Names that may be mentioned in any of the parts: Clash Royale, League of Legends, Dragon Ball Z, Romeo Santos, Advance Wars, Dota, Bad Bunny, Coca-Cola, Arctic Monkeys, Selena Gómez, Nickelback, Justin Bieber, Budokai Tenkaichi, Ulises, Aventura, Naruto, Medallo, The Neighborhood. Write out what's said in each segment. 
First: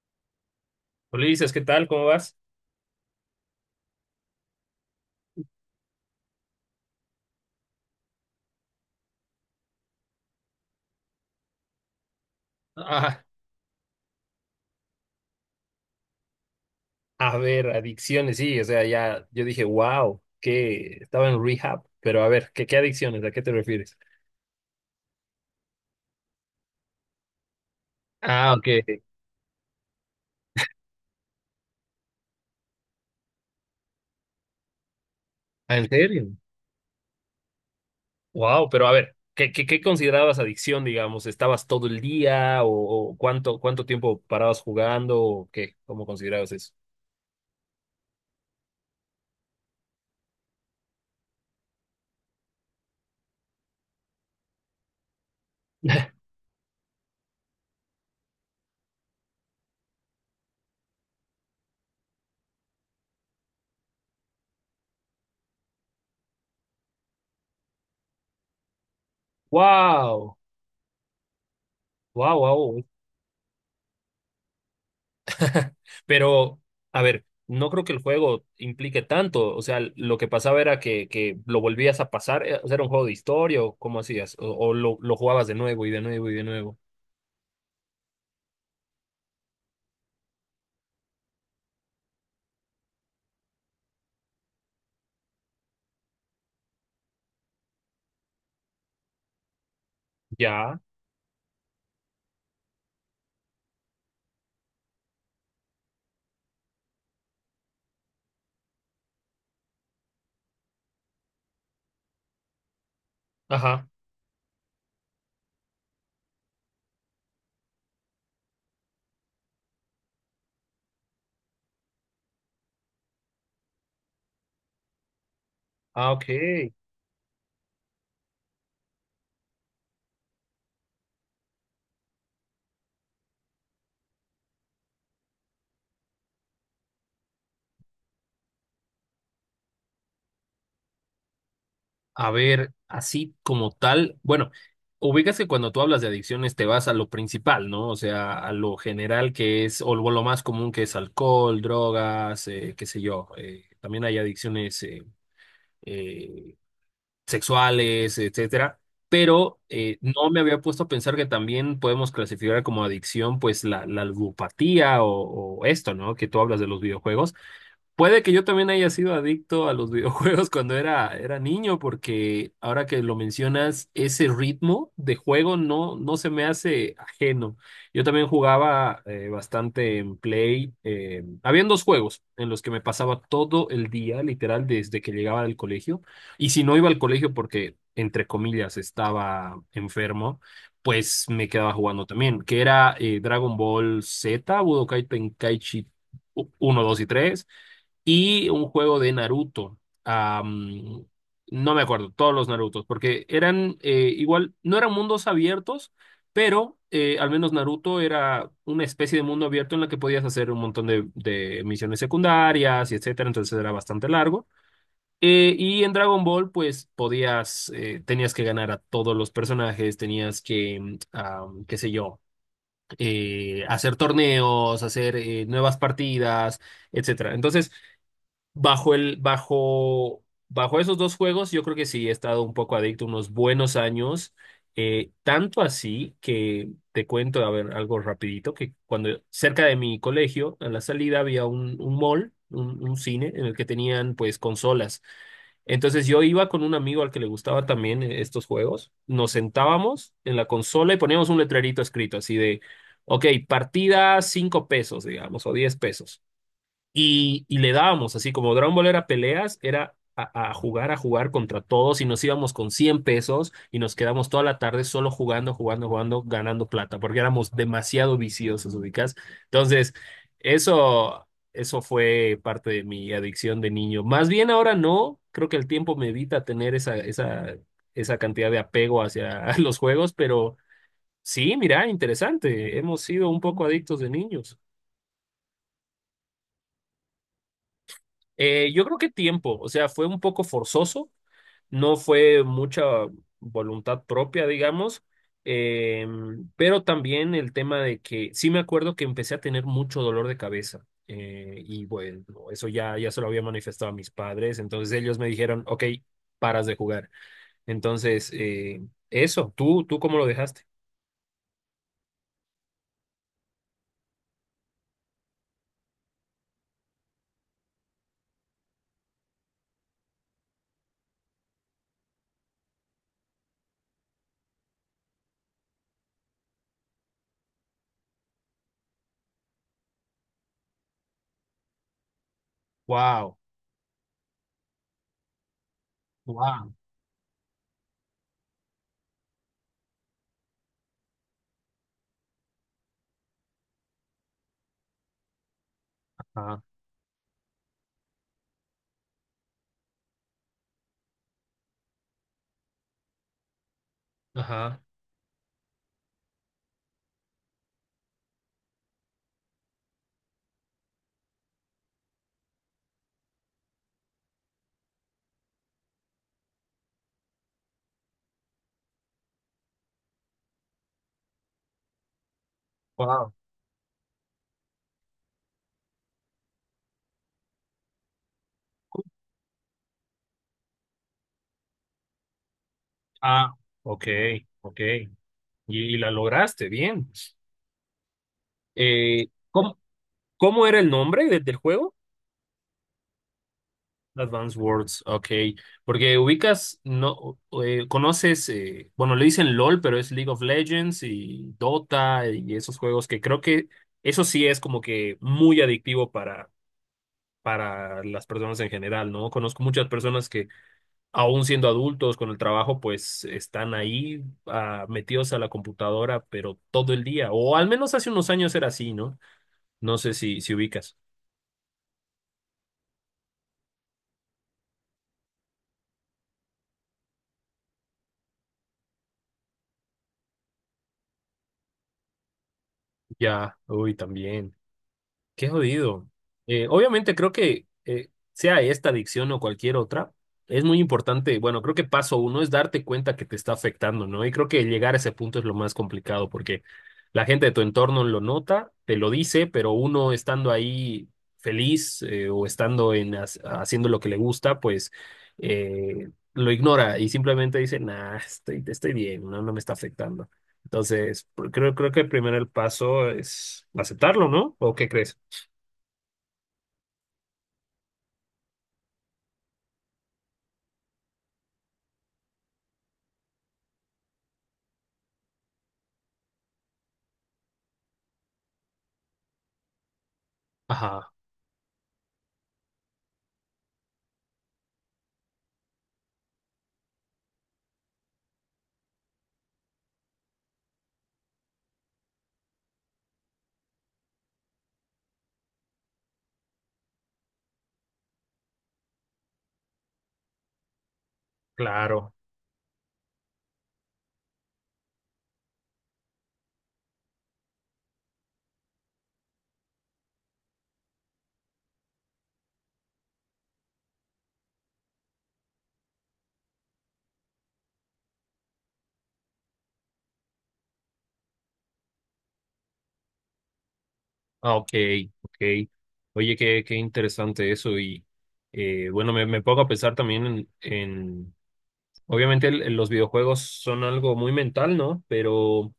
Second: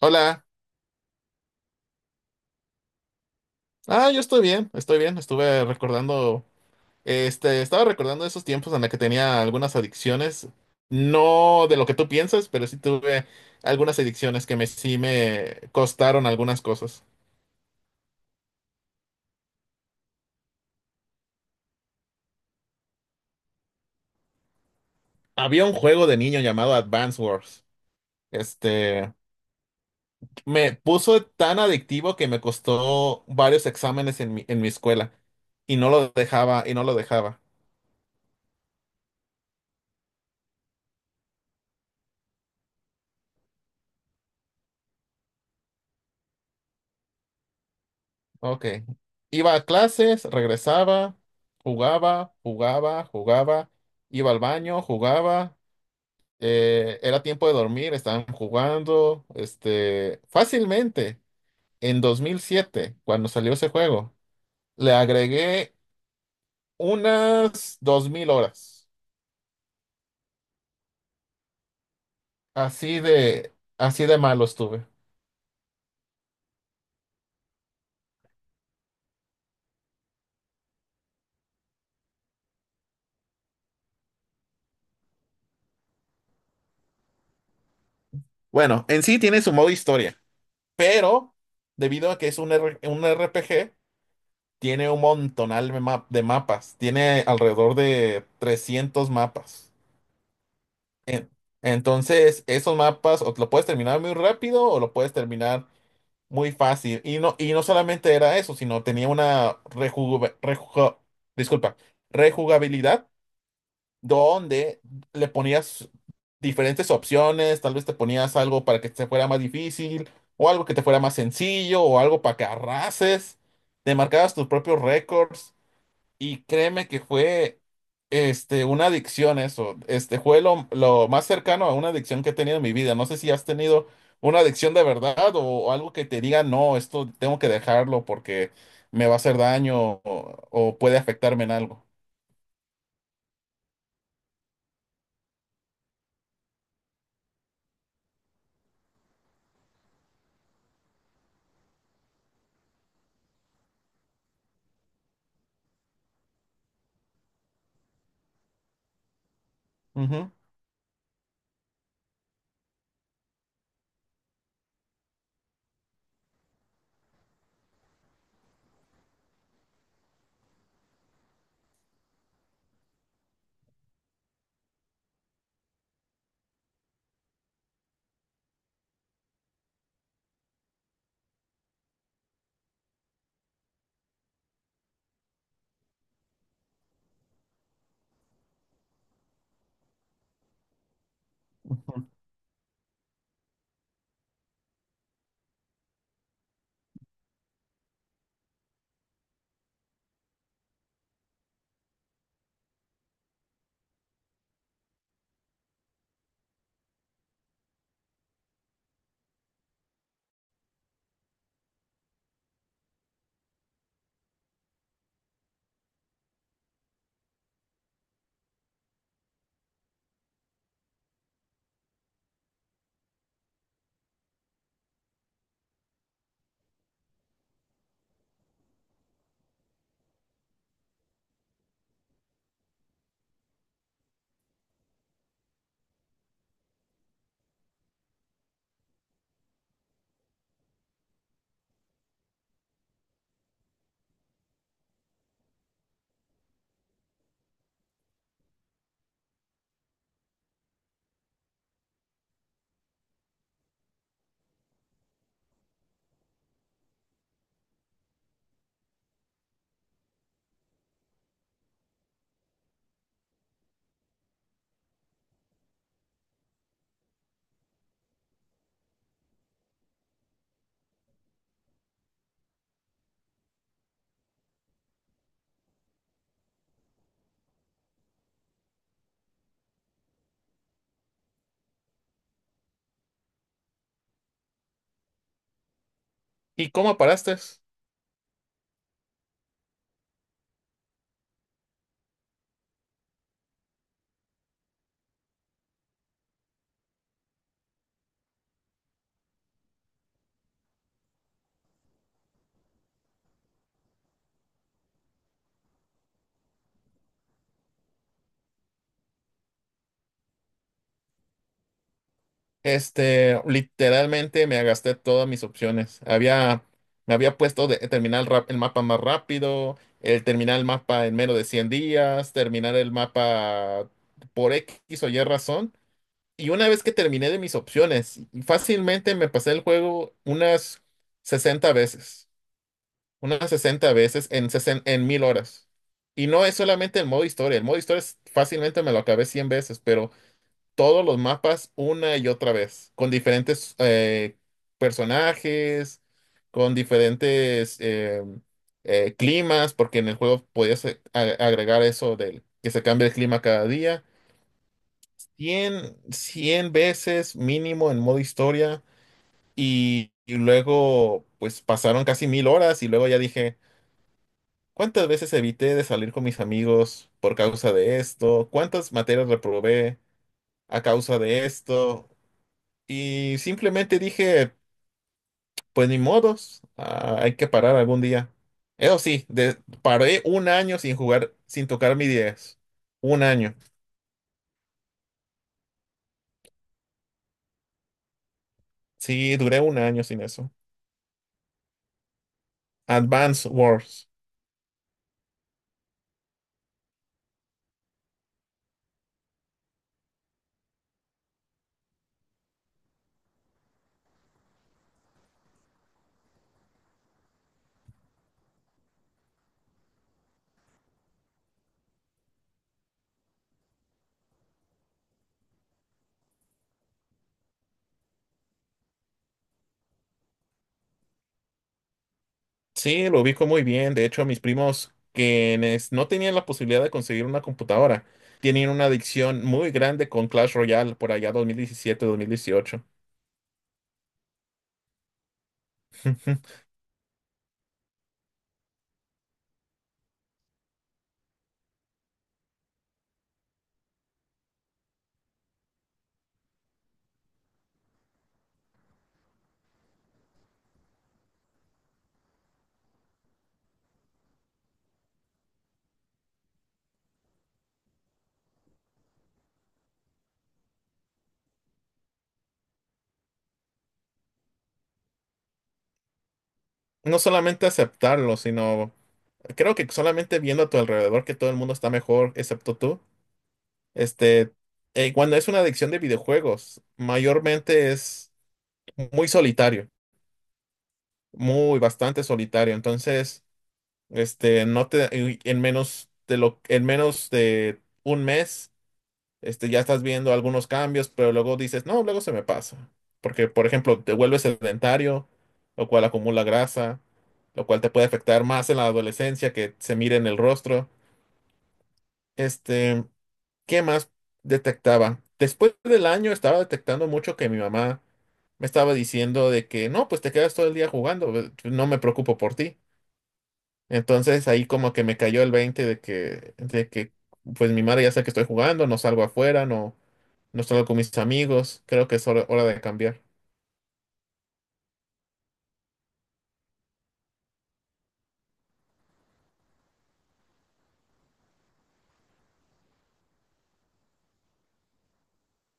Hola. Ulises, ¿qué tal? ¿Cómo vas? Ah, yo estoy bien, estoy bien. Estaba recordando esos tiempos en los que tenía algunas adicciones. No de lo que tú piensas, pero sí Ah, tuve algunas adicciones que me sí me costaron algunas cosas. a ver, adicciones, sí, o sea, ya yo dije, wow, que estaba en rehab, pero a ver, ¿qué adicciones? ¿A qué te refieres? Había un juego de niño llamado Advance Wars. Ah, ok. Este, Me puso tan adictivo que me costó varios exámenes en mi escuela Ah, y ¿en no lo serio? dejaba y no lo dejaba. Wow, pero a ver, ¿qué considerabas adicción, digamos? ¿Estabas todo el día o cuánto tiempo parabas jugando o qué? ¿Cómo considerabas eso? Ok. Iba a clases, regresaba, jugaba, jugaba, jugaba, iba al baño, jugaba, era tiempo de dormir, estaban jugando, fácilmente, en 2007, cuando salió ese juego, le agregué unas 2000 horas. Wow, wow, wow, Así de malo estuve. pero, a ver, no creo que el juego implique tanto. O sea, lo que pasaba era que lo volvías a pasar. O sea, era un juego de historia o cómo hacías. O lo jugabas de nuevo y de nuevo y de nuevo. Bueno, en sí tiene su modo historia, pero debido a que es un RPG, tiene un montonal de mapas. Tiene alrededor de 300 mapas. Ya. En- Entonces, esos mapas o te lo puedes terminar muy rápido o lo puedes terminar muy fácil. Y no solamente era eso, sino tenía una disculpa, rejugabilidad Ajá. donde le ponías diferentes opciones. Tal vez te ponías algo para que te fuera más difícil o algo que te fuera más sencillo o algo para que arrases. Te marcabas tus propios récords. Ah, ok. Y créeme que fue una adicción eso. Este fue lo más cercano a una adicción que he tenido en mi vida. No sé si has tenido una adicción de verdad o algo que te diga, no, esto tengo que dejarlo porque me va a hacer daño o puede afectarme en algo. A ver, así como tal. Bueno, ubicas que cuando tú hablas de adicciones te vas a lo principal, ¿no? O sea, a lo general que es, o lo más común que es alcohol, drogas, qué sé yo. También hay adicciones. Eh, Sexuales, etcétera, pero no Ujú, me había puesto a pensar que también podemos clasificar como adicción pues la ludopatía o esto, ¿no? Que tú hablas de los videojuegos. Puede que yo también haya sido adicto a los videojuegos cuando era niño, porque ahora que lo mencionas, ese ritmo de juego no se me hace ajeno. Yo también jugaba bastante en Play. Habían dos juegos en los que me pasaba todo el día, literal, desde que llegaba del colegio. Y si no iba al colegio porque, entre comillas, estaba enfermo, pues me quedaba ujú. jugando también, que era Dragon Ball Z, Budokai Tenkaichi uno, 2 y tres, y un juego de Naruto. Am, no me acuerdo, todos los Narutos, porque eran igual, no eran mundos abiertos, pero al menos Naruto era una especie de mundo abierto en la que podías hacer un montón de misiones secundarias y etcétera, entonces era bastante largo. Y en Dragon Ball, pues podías, tenías que ganar a todos los personajes, tenías que, qué sé yo, hacer torneos, hacer nuevas partidas, etcétera. Entonces, bajo esos dos juegos, yo creo que sí he estado un poco adicto unos buenos años. Tanto así que te cuento, a ver, algo rapidito, que cuando cerca de mi colegio, a la salida había un mall, un cine en el que tenían pues consolas. Entonces yo iba con un amigo al que le gustaba también estos juegos, nos sentábamos en la consola y poníamos un letrerito escrito así de, ok, partida 5 pesos, digamos, o 10 pesos. Y le dábamos, así como Dragon Ball era peleas, era a jugar contra todos y nos íbamos con 100 pesos y nos quedamos toda la tarde solo jugando, jugando, jugando, ganando plata, porque éramos demasiado viciosos, ubicás. Entonces, eso, eso, fue parte de mi adicción de niño. Más bien ahora no, creo que el tiempo me evita tener esa cantidad de apego hacia los juegos, pero sí, mira, interesante, hemos sido un poco adictos de niños. ¿Y cómo paraste? Yo creo que tiempo, o sea, fue un poco forzoso, no fue mucha voluntad propia, digamos, eh, pero también el tema de que sí me acuerdo que empecé a tener mucho dolor de cabeza y bueno, eso ya, ya se lo había manifestado a mis padres, entonces ellos me dijeron, ok, paras de jugar. Entonces, eso, ¿tú cómo lo dejaste? Literalmente me gasté todas mis opciones. Me había puesto de terminar el mapa más rápido, el terminar el mapa en menos de 100 días, terminar el mapa por X o Y razón. Y una vez que terminé de mis opciones, fácilmente me pasé el juego unas 60 veces, Wow, unas 60 veces en 1000 horas. Y no es wow, solamente el modo historia, fácilmente me lo acabé 100 veces, pero todos los mapas una y otra vez, con diferentes personajes, ajá, con diferentes climas, porque en el juego podías agregar eso del que se cambia el clima cada día. ajá, Cien veces mínimo en modo historia, y luego pues pasaron casi 1000 horas y luego ya dije, ¿cuántas veces evité de salir con mis amigos por causa de esto? ¿Cuántas materias reprobé a causa de esto? wow, Y simplemente dije, pues ni modos, ah, hay que parar algún día. Eso sí, paré un año sin jugar, sin tocar mi diez. Un ah, año. ok, ok, y la lograste, bien. Eh, Sí, duré un ¿cómo, año sin eso. cómo era el nombre del juego? Advance Wars. Advance Wars, ok. Porque ubicas, no, conoces, bueno, le dicen LOL, pero es League of Legends y Dota y esos juegos que creo que eso sí es como que muy adictivo para las personas en general, ¿no? Conozco muchas personas que aún siendo adultos con el trabajo, pues están ahí ah, metidos a la computadora, pero todo el día, o al menos hace unos años era así, ¿no? No sé si ubicas. Sí, lo ubico muy bien. De hecho, mis primos quienes no tenían la posibilidad de conseguir una computadora, tenían una adicción muy grande con Clash Royale por allá dos mil diecisiete, mil dieciocho. Ya, uy, también. Qué jodido. Obviamente creo que sea esta adicción o cualquier otra, es muy importante, bueno, creo que paso uno es darte cuenta que te está afectando, ¿no? Y creo que llegar a ese punto es lo más complicado porque la gente de tu entorno lo nota, te lo dice, pero uno estando ahí feliz o estando haciendo lo que le gusta, pues lo ignora y simplemente dice, nah, estoy, estoy bien, no me está afectando. Entonces, creo que primero el paso es aceptarlo, ¿no? ¿O qué crees? No solamente aceptarlo, sino creo que solamente viendo a tu alrededor que todo el mundo está mejor, excepto tú. Este, Cuando es una adicción de videojuegos, mayormente es muy solitario, Ajá, muy bastante solitario. Entonces, este, no te, y en menos de lo, en menos de un mes, ya estás viendo algunos cambios, pero luego dices, no, luego se me pasa. Porque, por ejemplo, te vuelves sedentario, lo cual acumula grasa, lo cual te puede afectar más en la adolescencia que se mire en el rostro. claro. Este. ¿Qué más detectaba? Después del año estaba detectando mucho que mi mamá me estaba diciendo de que no, pues te quedas todo el día jugando, no me preocupo por ti. Entonces ahí como que me cayó el 20 de que pues mi madre ya sabe que estoy jugando, no salgo afuera, no salgo con mis amigos, creo que es hora, hora de cambiar. Ah, ok, ok. Oye, qué, qué interesante eso. Y bueno, me, pongo a pensar también obviamente los videojuegos son algo muy mental, ¿no? Pero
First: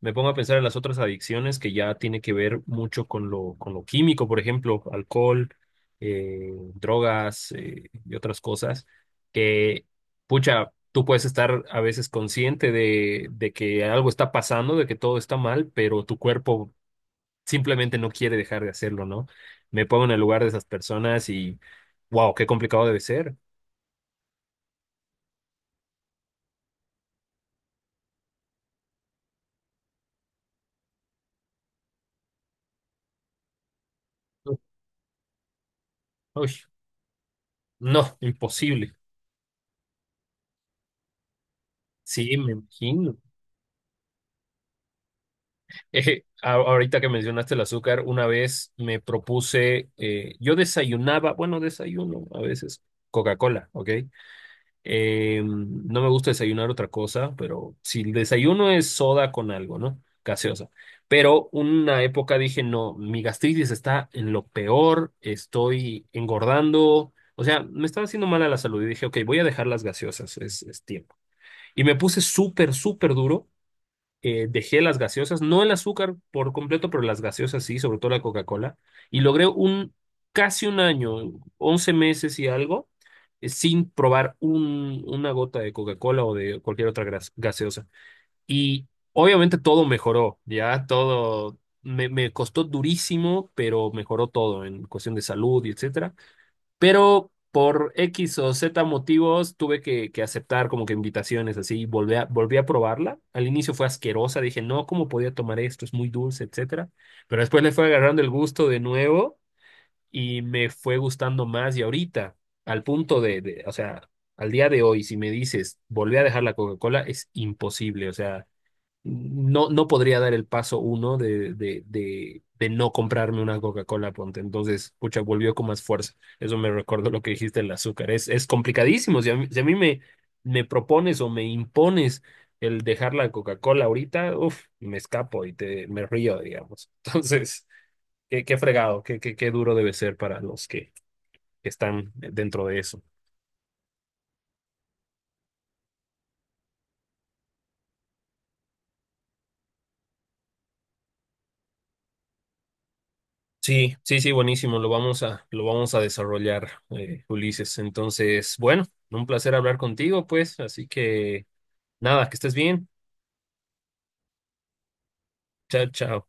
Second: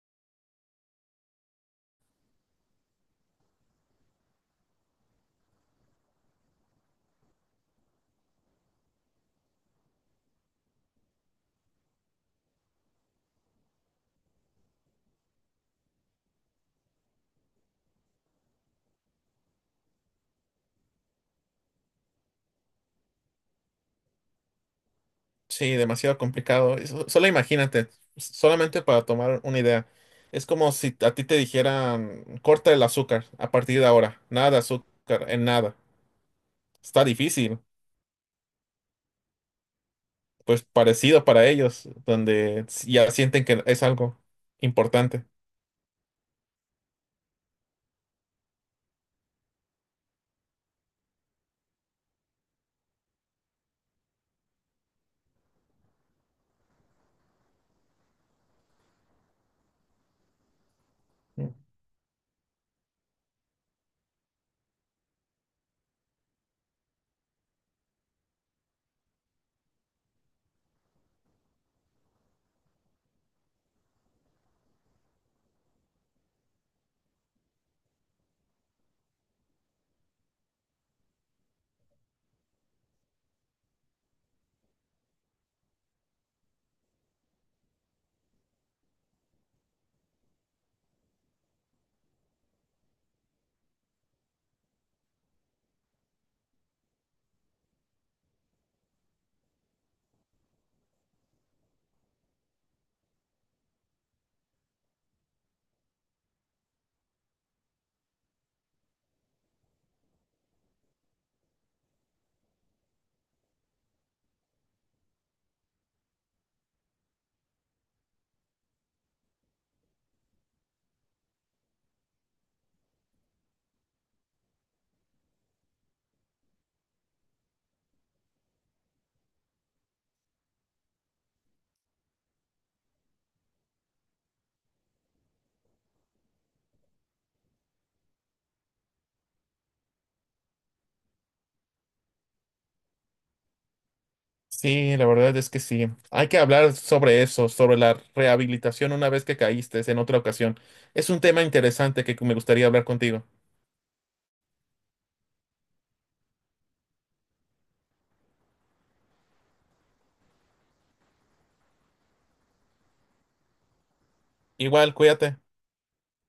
me pongo a pensar en las otras adicciones que ya tiene que ver mucho con lo, químico, por ejemplo, alcohol, eh, drogas y otras cosas, que, pucha, tú puedes estar a veces consciente de que algo está pasando, de que todo está mal, pero tu cuerpo simplemente no quiere dejar de hacerlo, ¿no? Me pongo en el lugar de esas personas y, wow, qué complicado debe ser. Sí, demasiado complicado. Solo imagínate, solamente para tomar una idea. Es como si a ti te dijeran, corta el azúcar a partir de ahora, nada de azúcar, en nada. Uy, Está difícil, no, imposible. pues parecido para ellos, Sí, me donde ya imagino. sienten que es algo importante. Ahorita que mencionaste el azúcar, una vez me propuse, yo desayunaba, bueno, desayuno a veces, Coca-Cola, ¿ok? No me gusta desayunar otra cosa, pero si el desayuno es soda con algo, ¿no? Gaseosa. Pero una época dije, no, mi gastritis está en lo peor, estoy engordando, o sea, me estaba haciendo mal a la salud y dije, ok, voy a dejar las gaseosas, es tiempo. Y me puse súper, súper duro, dejé las gaseosas, no el azúcar por completo, pero las gaseosas sí, sobre todo la Coca-Cola, y logré un casi un año, 11 meses y algo, sin probar una gota de Coca-Cola o de cualquier otra gaseosa. Y obviamente todo mejoró, ya todo me costó durísimo, pero mejoró todo en cuestión de salud y etcétera. Pero por X o Z motivos tuve que aceptar como que invitaciones así. Volví a probarla. Al inicio fue asquerosa. Dije, no, ¿cómo podía tomar esto? Es muy dulce, etcétera. Pero después le fue agarrando el gusto de nuevo y me fue gustando más. Y ahorita, al punto o sea, al día de hoy, si me dices, volví a dejar la Coca-Cola, es imposible. O sea, no, no podría dar el paso uno de, de no comprarme una Coca-Cola, ponte. Entonces, pucha, volvió con más fuerza. Eso me recordó lo que dijiste del azúcar. Es complicadísimo. Si a mí me propones o me impones el dejar la Coca-Cola ahorita, uff, me escapo y te, me río, digamos. Entonces, qué fregado, qué duro debe ser para los que están dentro de eso. Sí, la verdad es que sí. Hay que hablar sobre eso, sobre la rehabilitación una vez que caíste en otra ocasión. Es un tema interesante que me gustaría hablar contigo. Sí, sí, sí, buenísimo. Lo vamos a desarrollar, Ulises. Entonces, bueno, un placer hablar contigo, pues. Así que nada, que estés bien. Igual, cuídate. Chao, chao.